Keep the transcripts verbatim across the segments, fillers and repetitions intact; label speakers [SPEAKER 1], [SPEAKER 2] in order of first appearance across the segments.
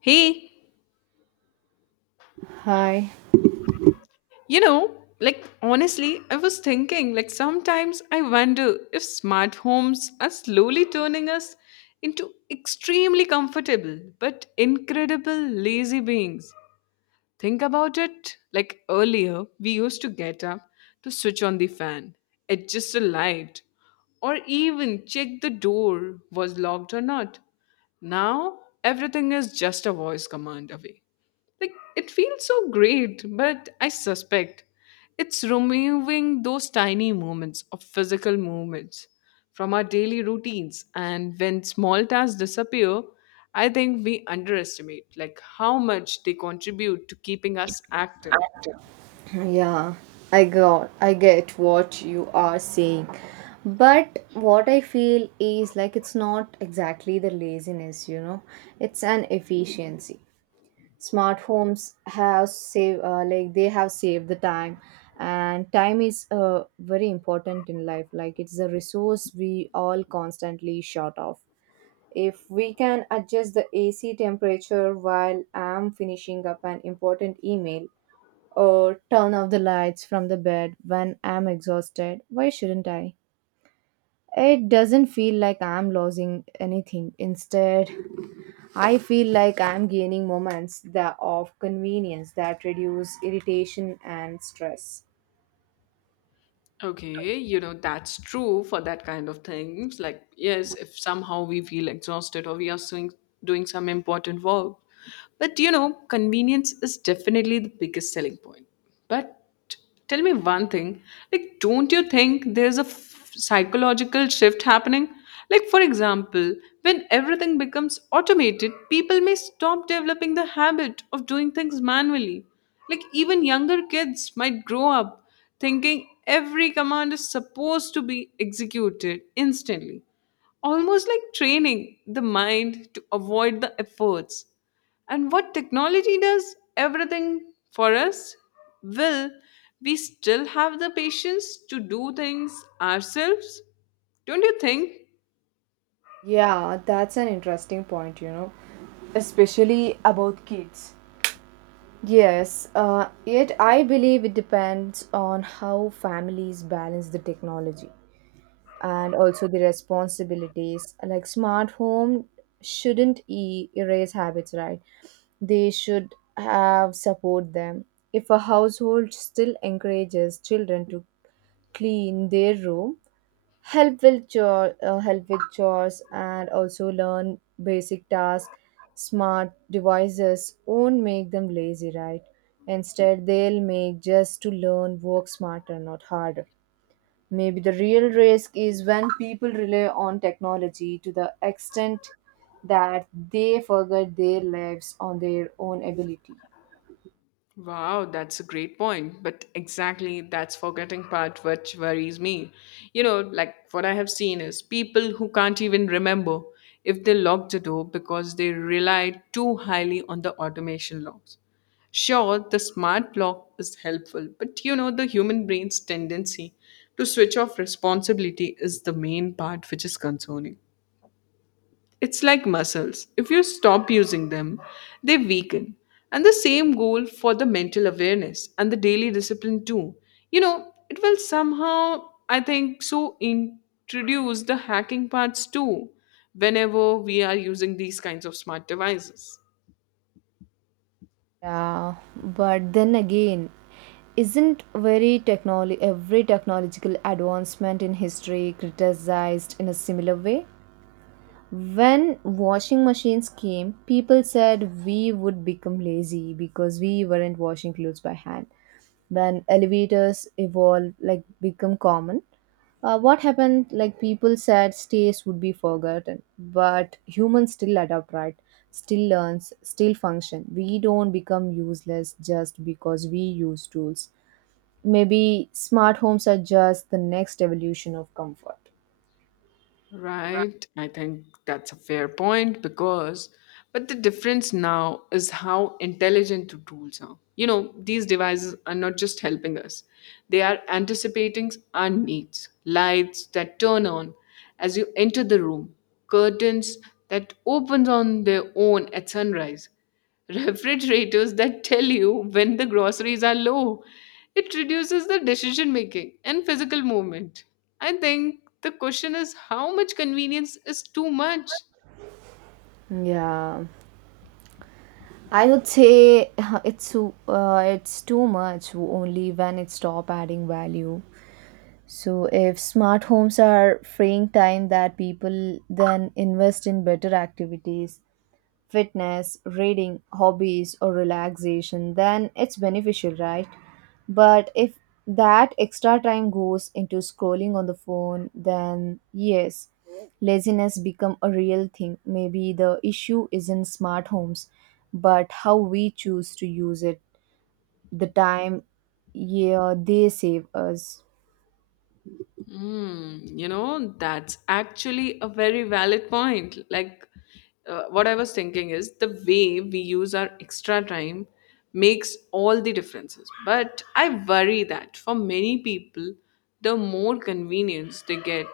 [SPEAKER 1] Hey,
[SPEAKER 2] Hi.
[SPEAKER 1] you know, like honestly, I was thinking, like sometimes I wonder if smart homes are slowly turning us into extremely comfortable but incredible lazy beings. Think about it. Like earlier, we used to get up to switch on the fan, adjust a light, or even check the door was locked or not. Now, everything is just a voice command away. Like, it feels so great, but I suspect it's removing those tiny moments of physical movements from our daily routines. And when small tasks disappear, I think we underestimate like how much they contribute to keeping us active.
[SPEAKER 2] Yeah, I got I get what you are saying. But what I feel is like it's not exactly the laziness, you know. It's an efficiency. Smart homes have save uh, like they have saved the time, and time is uh, very important in life. Like it's a resource we all constantly short of. If we can adjust the A C temperature while I'm finishing up an important email or turn off the lights from the bed when I'm exhausted, why shouldn't I? It doesn't feel like I'm losing anything. Instead, I feel like I'm gaining moments that of convenience that reduce irritation and stress.
[SPEAKER 1] Okay, you know, that's true for that kind of things. Like, yes, if somehow we feel exhausted or we are doing, doing some important work. But, you know, convenience is definitely the biggest selling point. But tell me one thing, like, don't you think there's a f- psychological shift happening? Like, for example, when everything becomes automated, people may stop developing the habit of doing things manually. Like even younger kids might grow up thinking every command is supposed to be executed instantly, almost like training the mind to avoid the efforts. And what technology does everything for us, will we still have the patience to do things ourselves? Don't you think?
[SPEAKER 2] Yeah, that's an interesting point, you know, especially about kids. Yes, uh, yet I believe it depends on how families balance the technology and also the responsibilities. Like smart home shouldn't e- erase habits, right? They should have support them. If a household still encourages children to clean their room, help with chore, uh, help with chores, and also learn basic tasks, smart devices won't make them lazy, right? Instead, they'll make just to learn work smarter, not harder. Maybe the real risk is when people rely on technology to the extent that they forget their lives on their own ability.
[SPEAKER 1] Wow, that's a great point. But exactly that's forgetting part which worries me. You know, like what I have seen is people who can't even remember if they locked the door because they rely too highly on the automation locks. Sure, the smart lock is helpful, but you know, the human brain's tendency to switch off responsibility is the main part which is concerning. It's like muscles. If you stop using them, they weaken. And the same goal for the mental awareness and the daily discipline, too. You know, it will somehow, I think, so introduce the hacking parts, too, whenever we are using these kinds of smart devices.
[SPEAKER 2] Yeah, but then again, isn't very technology every technological advancement in history criticized in a similar way? When washing machines came, people said we would become lazy because we weren't washing clothes by hand. When elevators evolved, like become common, Uh, what happened, like people said, states would be forgotten, but humans still adapt, right? Still learns, still function. We don't become useless just because we use tools. Maybe smart homes are just the next evolution of comfort.
[SPEAKER 1] Right. I think that's a fair point because, but the difference now is how intelligent the tools are. You know, these devices are not just helping us, they are anticipating our needs. Lights that turn on as you enter the room, curtains that opens on their own at sunrise, refrigerators that tell you when the groceries are low. It reduces the decision making and physical movement. I think the question is, how much convenience is too much?
[SPEAKER 2] Yeah, I would say it's too- uh, it's too much only when it stop adding value. So if smart homes are freeing time that people then invest in better activities, fitness, reading, hobbies, or relaxation, then it's beneficial, right? But if that extra time goes into scrolling on the phone, then yes, laziness become a real thing. Maybe the issue is in smart homes, but how we choose to use it, the time, yeah, they save us.
[SPEAKER 1] Hmm. You know, that's actually a very valid point. Like, uh, what I was thinking is the way we use our extra time makes all the differences. But I worry that for many people, the more convenience they get,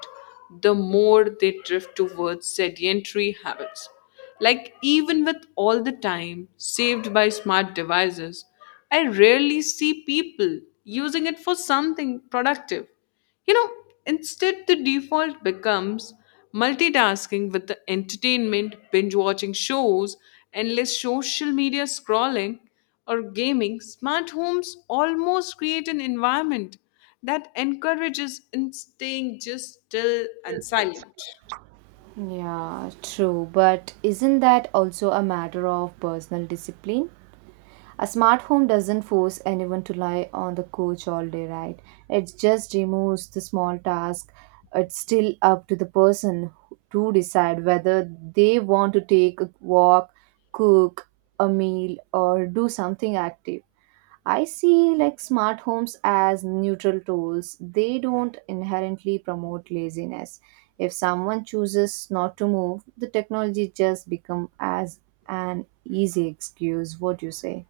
[SPEAKER 1] the more they drift towards sedentary habits. Like, even with all the time saved by smart devices, I rarely see people using it for something productive, you know, instead, the default becomes multitasking with the entertainment, binge watching shows, endless social media scrolling, or gaming. Smart homes almost create an environment that encourages in staying just still and silent.
[SPEAKER 2] Yeah, true. But isn't that also a matter of personal discipline? A smart home doesn't force anyone to lie on the couch all day, right? It just removes the small task. It's still up to the person to decide whether they want to take a walk, cook a meal, or do something active. I see like smart homes as neutral tools. They don't inherently promote laziness. If someone chooses not to move, the technology just become as an easy excuse. What do you say?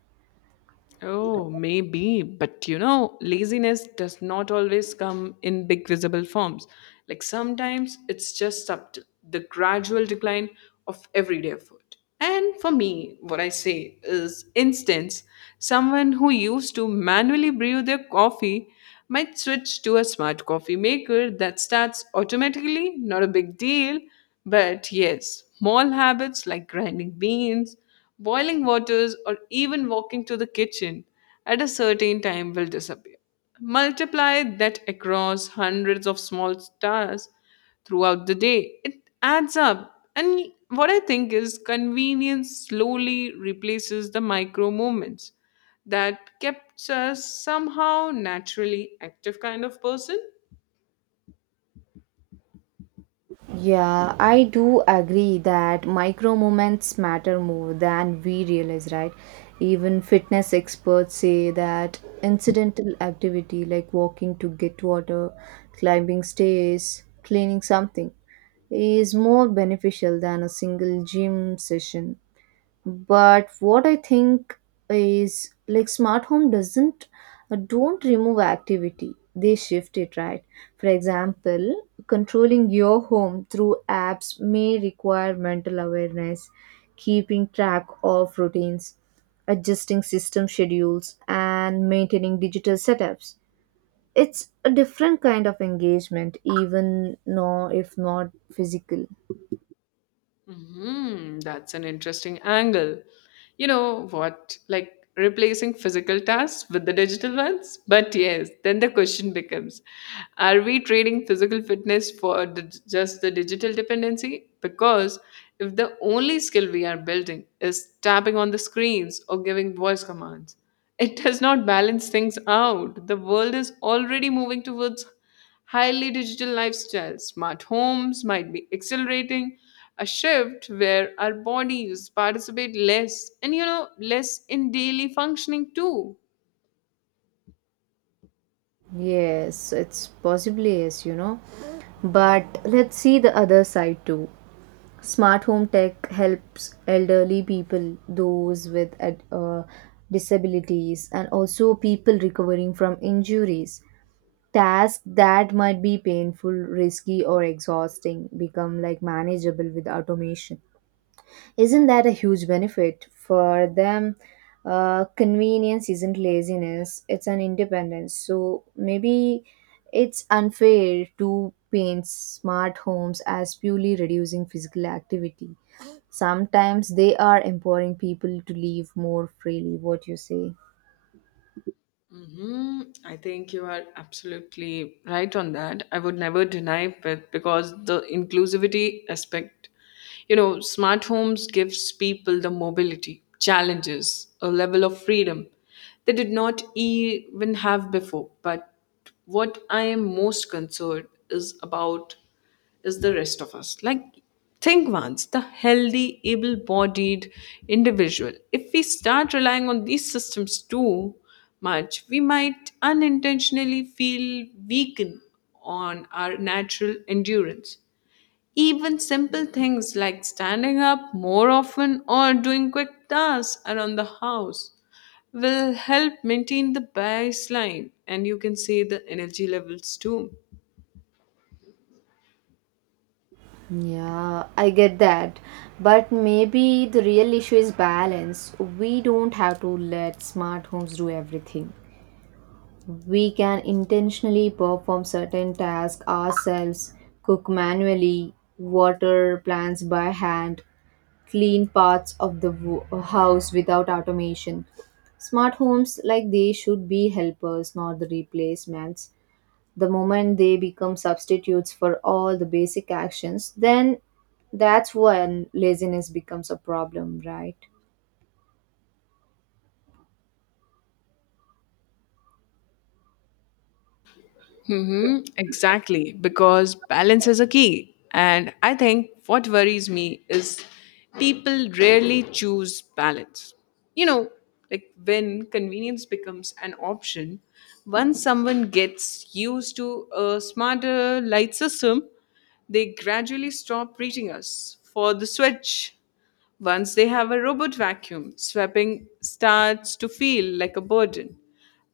[SPEAKER 1] Oh, maybe, but you know, laziness does not always come in big visible forms. Like sometimes it's just subtle, the gradual decline of everyday effort. And for me, what I say is instance, someone who used to manually brew their coffee might switch to a smart coffee maker that starts automatically, not a big deal, but yes, small habits like grinding beans, boiling waters, or even walking to the kitchen at a certain time will disappear. Multiply that across hundreds of small tasks throughout the day. It adds up. And what I think is convenience slowly replaces the micro movements that kept us somehow naturally active kind of person.
[SPEAKER 2] Yeah, I do agree that micro moments matter more than we realize, right? Even fitness experts say that incidental activity like walking to get water, climbing stairs, cleaning something is more beneficial than a single gym session. But what I think is like smart home doesn't uh, don't remove activity, they shift it, right? For example, controlling your home through apps may require mental awareness, keeping track of routines, adjusting system schedules, and maintaining digital setups. It's a different kind of engagement, even no if not physical.
[SPEAKER 1] Hmm. That's an interesting angle. You know what? Like replacing physical tasks with the digital ones? But yes, then the question becomes, are we trading physical fitness for the, just the digital dependency? Because if the only skill we are building is tapping on the screens or giving voice commands, it does not balance things out. The world is already moving towards highly digital lifestyles, smart homes might be accelerating a shift where our bodies participate less and you know less in daily functioning too.
[SPEAKER 2] Yes, it's possibly is, you know. But let's see the other side too. Smart home tech helps elderly people, those with ad- uh, disabilities, and also people recovering from injuries. Tasks that might be painful, risky, or exhausting become like manageable with automation. Isn't that a huge benefit for them? Uh, convenience isn't laziness, it's an independence. So maybe it's unfair to paint smart homes as purely reducing physical activity. Sometimes they are empowering people to live more freely, what you say.
[SPEAKER 1] Hmm. I think you are absolutely right on that. I would never deny it because the inclusivity aspect, you know, smart homes gives people the mobility, challenges, a level of freedom they did not even have before. But what I am most concerned is about is the rest of us. Like, think once the healthy, able bodied individual. If we start relying on these systems too much, we might unintentionally feel weakened on our natural endurance. Even simple things like standing up more often or doing quick tasks around the house will help maintain the baseline and you can say the energy levels too.
[SPEAKER 2] Yeah, I get that. But maybe the real issue is balance. We don't have to let smart homes do everything. We can intentionally perform certain tasks ourselves, cook manually, water plants by hand, clean parts of the wo- house without automation. Smart homes like these should be helpers, not the replacements. The moment they become substitutes for all the basic actions, then that's when laziness becomes a problem, right?
[SPEAKER 1] Mm-hmm, exactly, because balance is a key. And I think what worries me is people rarely choose balance. You know, like when convenience becomes an option, once someone gets used to a smarter light system, they gradually stop reaching us for the switch. Once they have a robot vacuum, sweeping starts to feel like a burden.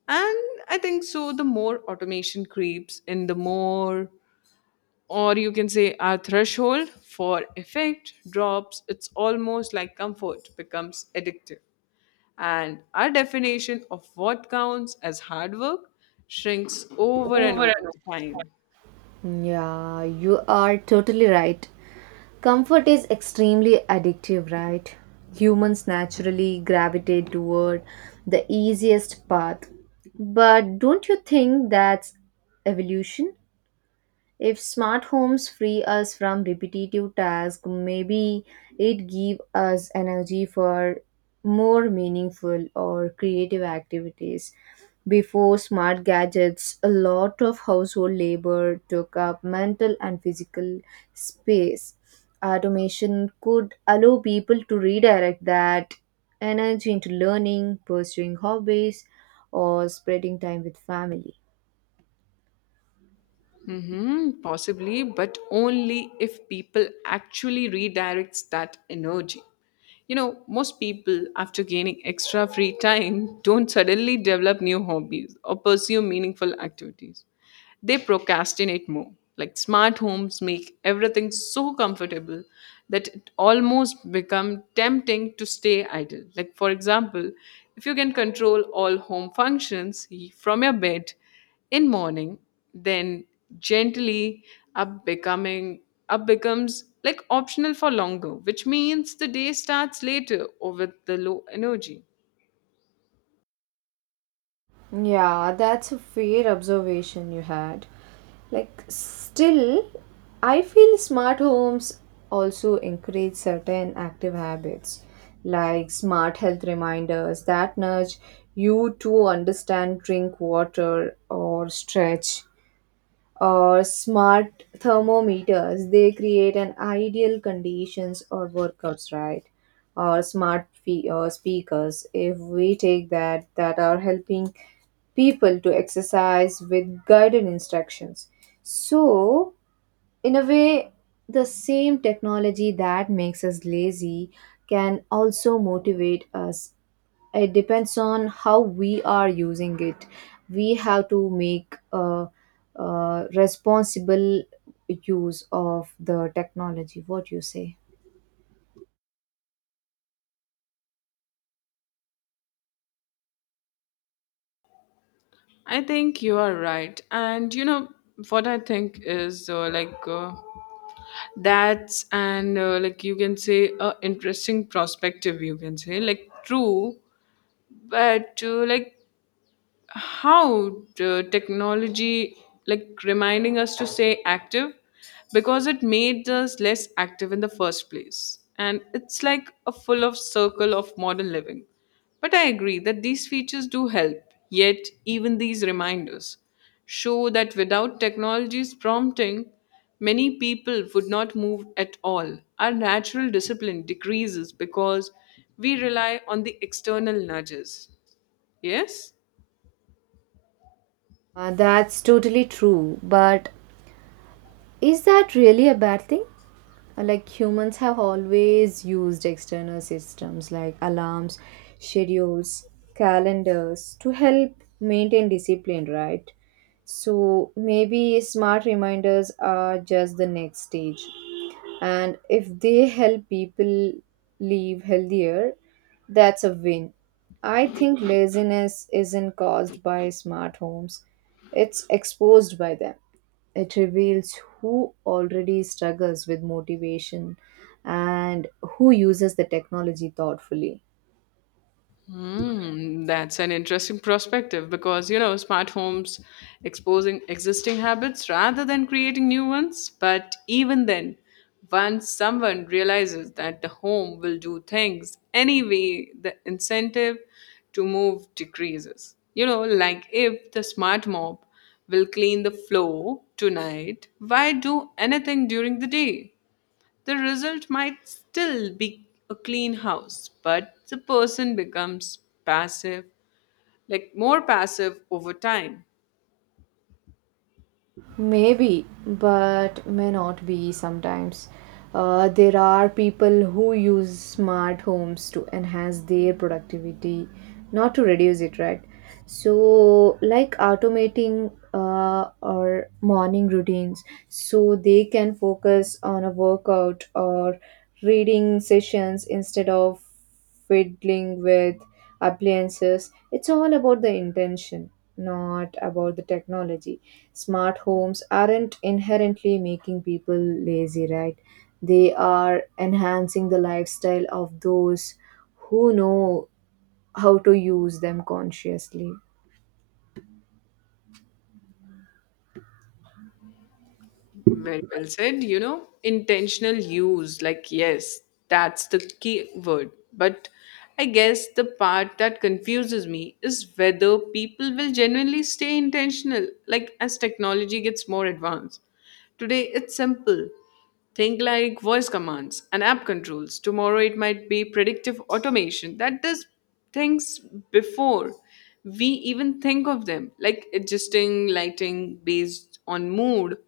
[SPEAKER 1] And I think so, the more automation creeps in, the more, or you can say, our threshold for effect drops. It's almost like comfort becomes addictive. And our definition of what counts as hard work shrinks over and
[SPEAKER 2] Over and
[SPEAKER 1] over
[SPEAKER 2] over.
[SPEAKER 1] the time.
[SPEAKER 2] Yeah, you are totally right. Comfort is extremely addictive, right? Humans naturally gravitate toward the easiest path. But don't you think that's evolution? If smart homes free us from repetitive tasks, maybe it give us energy for more meaningful or creative activities. Before smart gadgets, a lot of household labor took up mental and physical space. Automation could allow people to redirect that energy into learning, pursuing hobbies, or spreading time with family.
[SPEAKER 1] Mm-hmm, possibly, but only if people actually redirects that energy. You know, most people, after gaining extra free time, don't suddenly develop new hobbies or pursue meaningful activities. They procrastinate more. Like smart homes make everything so comfortable that it almost become tempting to stay idle. Like for example, if you can control all home functions from your bed in morning, then gently up becoming up becomes like optional for longer, which means the day starts later or with the low energy.
[SPEAKER 2] Yeah, that's a fair observation you had. Like, still, I feel smart homes also encourage certain active habits, like smart health reminders that nudge you to understand drink water or stretch, or smart thermometers, they create an ideal conditions or workouts, right? Or smart fe- or speakers, if we take that that are helping people to exercise with guided instructions. So in a way, the same technology that makes us lazy can also motivate us. It depends on how we are using it. We have to make a, uh responsible use of the technology, what you say.
[SPEAKER 1] I think you are right. And you know what I think is uh, like uh, that's an uh, like you can say a interesting perspective you can say like true but uh, like how uh, technology like reminding us to stay active because it made us less active in the first place, and it's like a full of circle of modern living, but I agree that these features do help, yet even these reminders show that without technology's prompting, many people would not move at all, our natural discipline decreases because we rely on the external nudges, yes.
[SPEAKER 2] Uh, that's totally true, but is that really a bad thing? Uh, like, humans have always used external systems like alarms, schedules, calendars to help maintain discipline, right? So maybe smart reminders are just the next stage, and if they help people live healthier, that's a win. I think laziness isn't caused by smart homes, it's exposed by them. It reveals who already struggles with motivation and who uses the technology thoughtfully.
[SPEAKER 1] Hmm, that's an interesting perspective because you know smart homes exposing existing habits rather than creating new ones. But even then, once someone realizes that the home will do things anyway, the incentive to move decreases. You know, like if the smart mop will clean the floor tonight, why do anything during the day? The result might still be a clean house, but the person becomes passive, like more passive over time.
[SPEAKER 2] Maybe, but may not be sometimes. Uh, there are people who use smart homes to enhance their productivity, not to reduce it, right? So, like automating uh, or morning routines, so they can focus on a workout or reading sessions instead of fiddling with appliances. It's all about the intention, not about the technology. Smart homes aren't inherently making people lazy, right? They are enhancing the lifestyle of those who know how to use them consciously.
[SPEAKER 1] Very well said, you know, intentional use, like, yes, that's the key word. But I guess the part that confuses me is whether people will genuinely stay intentional, like, as technology gets more advanced. Today, it's simple. Think like voice commands and app controls. Tomorrow it might be predictive automation that does things before we even think of them, like adjusting lighting based on mood,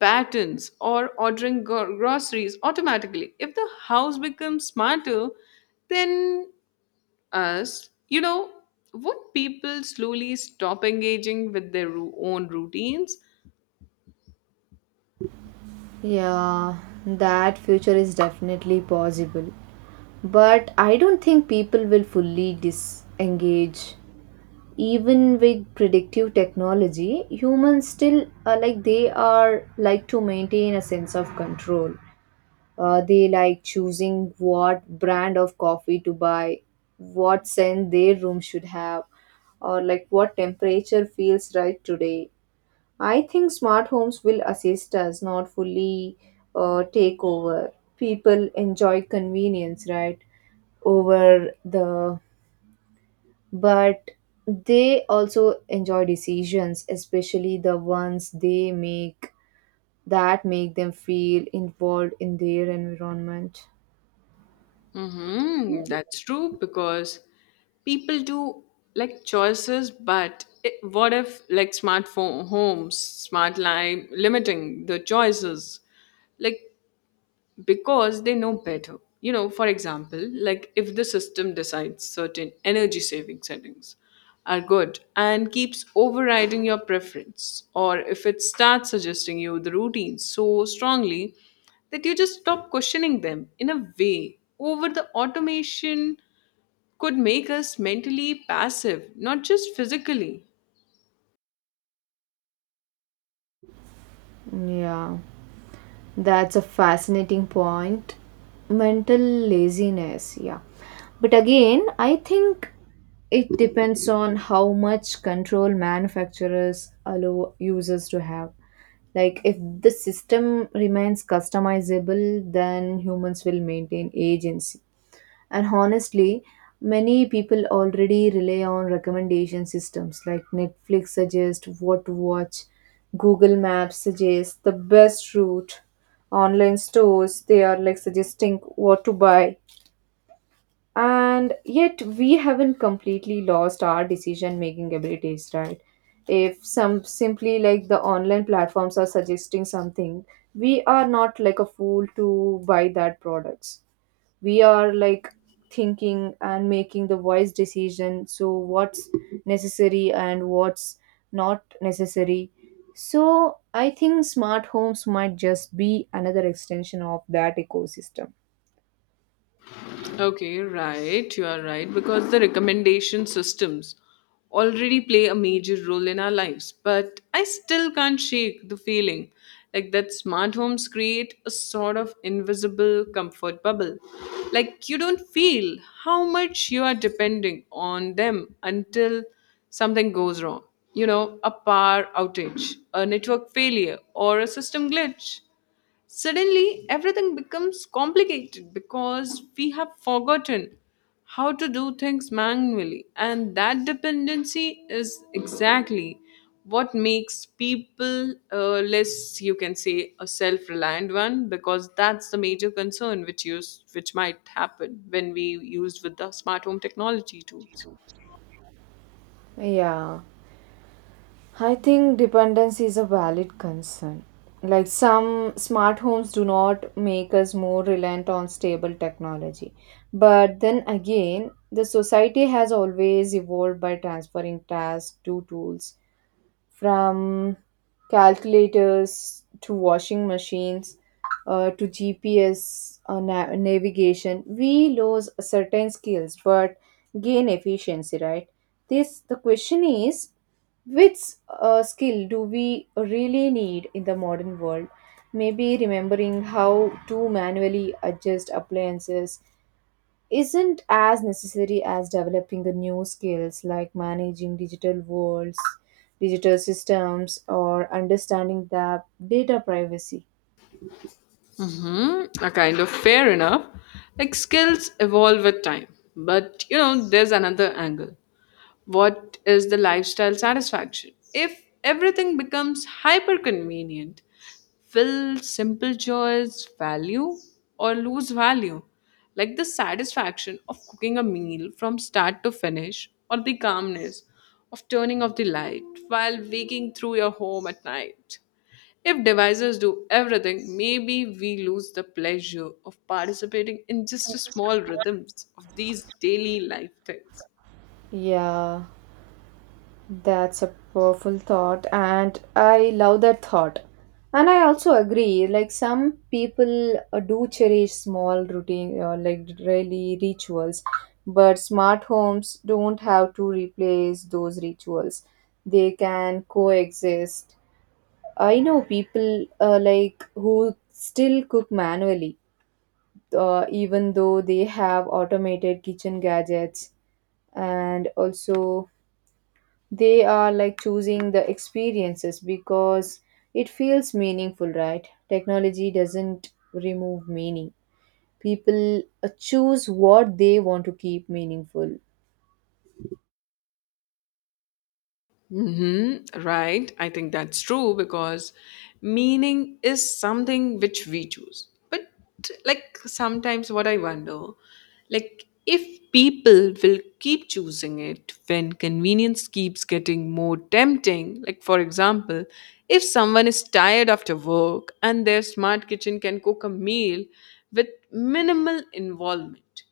[SPEAKER 1] patterns, or ordering gro- groceries automatically. If the house becomes smarter than us, you know, would people slowly stop engaging with their ru- own routines?
[SPEAKER 2] Yeah, that future is definitely possible. But I don't think people will fully disengage. Even with predictive technology, humans still are like they are like to maintain a sense of control. Uh, they like choosing what brand of coffee to buy, what scent their room should have, or like what temperature feels right today. I think smart homes will assist us, not fully uh, take over. People enjoy convenience, right? Over the, but they also enjoy decisions, especially the ones they make that make them feel involved in their environment.
[SPEAKER 1] Mm-hmm. That's true because people do like choices, but it, what if like smartphone homes, smart line limiting the choices? Like because they know better. You know, for example, like if the system decides certain energy saving settings are good and keeps overriding your preference, or if it starts suggesting you the routines so strongly that you just stop questioning them, in a way over the automation could make us mentally passive, not just physically.
[SPEAKER 2] Yeah. That's a fascinating point. Mental laziness, yeah. But again, I think it depends on how much control manufacturers allow users to have. Like, if the system remains customizable, then humans will maintain agency. And honestly, many people already rely on recommendation systems like Netflix suggests what to watch, Google Maps suggests the best route, online stores, they are like suggesting what to buy. And yet we haven't completely lost our decision making abilities, right? If some simply like the online platforms are suggesting something, we are not like a fool to buy that products. We are like thinking and making the wise decision, so what's necessary and what's not necessary. So I think smart homes might just be another extension of that ecosystem.
[SPEAKER 1] Okay, right. You are right. Because the recommendation systems already play a major role in our lives. But I still can't shake the feeling like that smart homes create a sort of invisible comfort bubble. Like you don't feel how much you are depending on them until something goes wrong. You know, a power outage, a network failure, or a system glitch. Suddenly, everything becomes complicated because we have forgotten how to do things manually, and that dependency is exactly what makes people uh, less, you can say, a self-reliant one, because that's the major concern which use which might happen when we used with the smart home technology tools.
[SPEAKER 2] Yeah, I think dependence is a valid concern. Like, some smart homes do not make us more reliant on stable technology. But then again, the society has always evolved by transferring tasks to tools, from calculators to washing machines, uh, to G P S uh, na- navigation. We lose certain skills but gain efficiency, right? This the question is which uh, skill do we really need in the modern world? Maybe remembering how to manually adjust appliances isn't as necessary as developing the new skills like managing digital worlds, digital systems, or understanding the data privacy.
[SPEAKER 1] Hmm, a kind of fair enough. Like skills evolve with time, but you know, there's another angle. What is the lifestyle satisfaction? If everything becomes hyper convenient, will simple joys value or lose value? Like the satisfaction of cooking a meal from start to finish, or the calmness of turning off the light while waking through your home at night. If devices do everything, maybe we lose the pleasure of participating in just the small rhythms of these daily life things.
[SPEAKER 2] Yeah, that's a powerful thought, and I love that thought. And I also agree, like some people uh, do cherish small routine or like really rituals, but smart homes don't have to replace those rituals. They can coexist. I know people uh, like who still cook manually, uh, even though they have automated kitchen gadgets, and also they are like choosing the experiences because it feels meaningful, right? Technology doesn't remove meaning. People uh, choose what they want to keep meaningful.
[SPEAKER 1] Mm-hmm, right. I think that's true because meaning is something which we choose. But like sometimes what I wonder, like if people will keep choosing it when convenience keeps getting more tempting, like for example, if someone is tired after work and their smart kitchen can cook a meal with minimal involvement,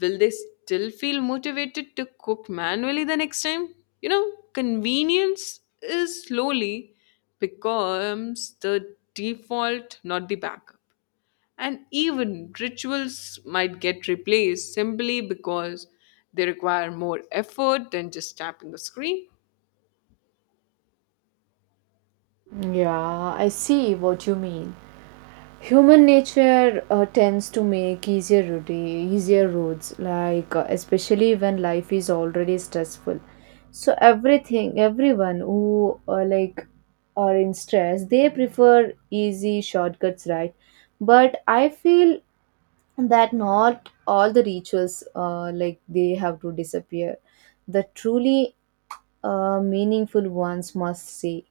[SPEAKER 1] will they still feel motivated to cook manually the next time? You know, convenience is slowly becomes the default, not the backup. And even rituals might get replaced simply because they require more effort than just tapping the screen.
[SPEAKER 2] Yeah, I see what you mean. Human nature uh, tends to make easier route, easier roads like uh, especially when life is already stressful, so everything everyone who uh, like are in stress, they prefer easy shortcuts, right? But I feel that not all the rituals uh, like they have to disappear. The truly uh, meaningful ones must stay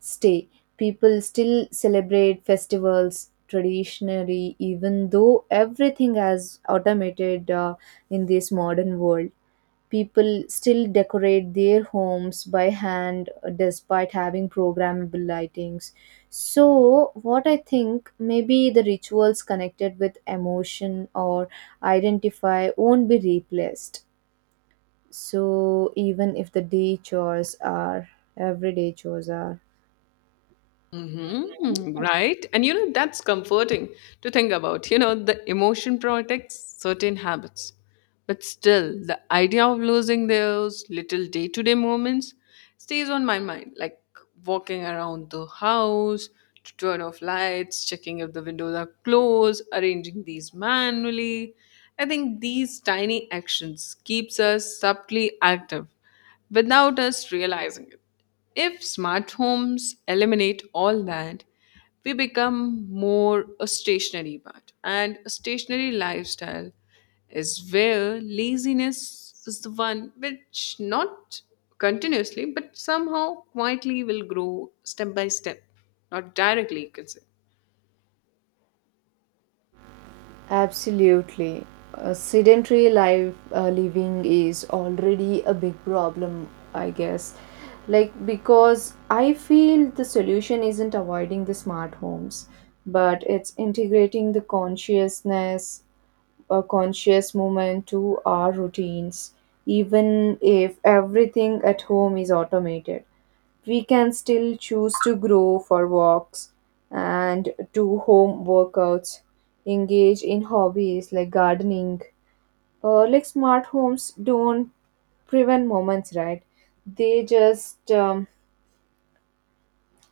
[SPEAKER 2] stay. People still celebrate festivals traditionally, even though everything has automated uh, in this modern world. People still decorate their homes by hand uh, despite having programmable lightings. So, what I think maybe the rituals connected with emotion or identify won't be replaced. So, even if the day chores are everyday chores are.
[SPEAKER 1] Mm-hmm. Right. And you know, that's comforting to think about. You know, the emotion protects certain habits. But still, the idea of losing those little day to day moments stays on my mind, like walking around the house to turn off lights, checking if the windows are closed, arranging these manually. I think these tiny actions keeps us subtly active without us realizing it. If smart homes eliminate all that, we become more a stationary part. And a stationary lifestyle is where laziness is the one which not continuously but somehow quietly will grow step by step, not directly you can say.
[SPEAKER 2] Absolutely. Uh, sedentary life uh, living is already a big problem, I guess. Like, because I feel the solution isn't avoiding the smart homes, but it's integrating the consciousness, a conscious movement to our routines. Even if everything at home is automated, we can still choose to grow for walks and do home workouts, engage in hobbies like gardening. Uh, like, smart homes don't prevent moments, right? They just um,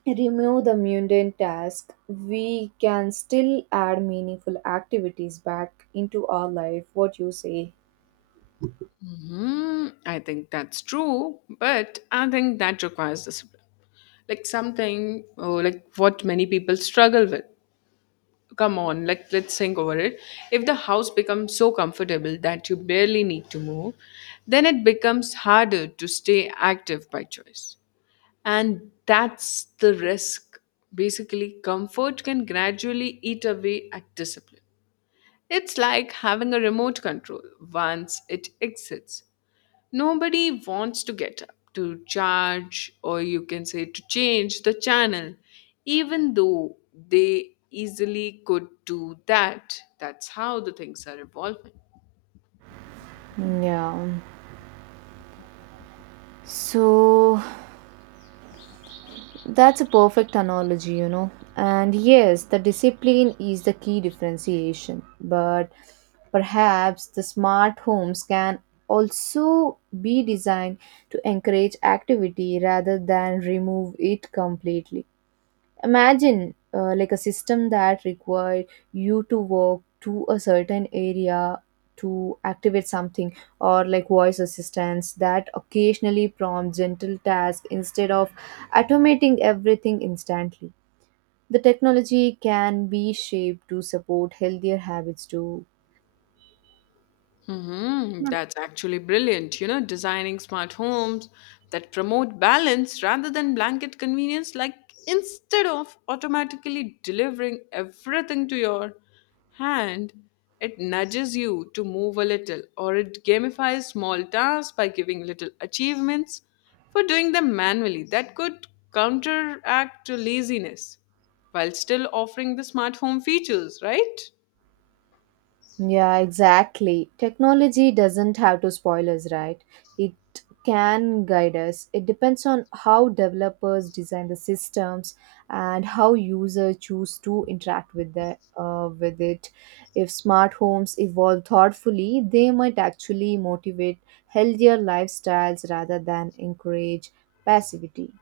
[SPEAKER 2] remove the mundane task. We can still add meaningful activities back into our life. What you say?
[SPEAKER 1] Hmm, I think that's true, but I think that requires discipline. Like something, oh, like what many people struggle with. Come on, let, let's think over it. If the house becomes so comfortable that you barely need to move, then it becomes harder to stay active by choice. And that's the risk. Basically, comfort can gradually eat away at discipline. It's like having a remote control. Once it exits, nobody wants to get up, to charge, or you can say to change the channel, even though they easily could do that. That's how the things are evolving.
[SPEAKER 2] Yeah. So, that's a perfect analogy, you know. And yes, the discipline is the key differentiation, but perhaps the smart homes can also be designed to encourage activity rather than remove it completely. Imagine uh, like a system that required you to walk to a certain area to activate something, or like voice assistants that occasionally prompt gentle tasks instead of automating everything instantly. The technology can be shaped to support healthier habits too.
[SPEAKER 1] Hmm. That's actually brilliant. You know, designing smart homes that promote balance rather than blanket convenience, like instead of automatically delivering everything to your hand, it nudges you to move a little or it gamifies small tasks by giving little achievements for doing them manually. That could counteract laziness while still offering the smart home features, right?
[SPEAKER 2] Yeah, exactly. Technology doesn't have to spoil us, right? It can guide us. It depends on how developers design the systems and how users choose to interact with the uh, with it. If smart homes evolve thoughtfully, they might actually motivate healthier lifestyles rather than encourage passivity.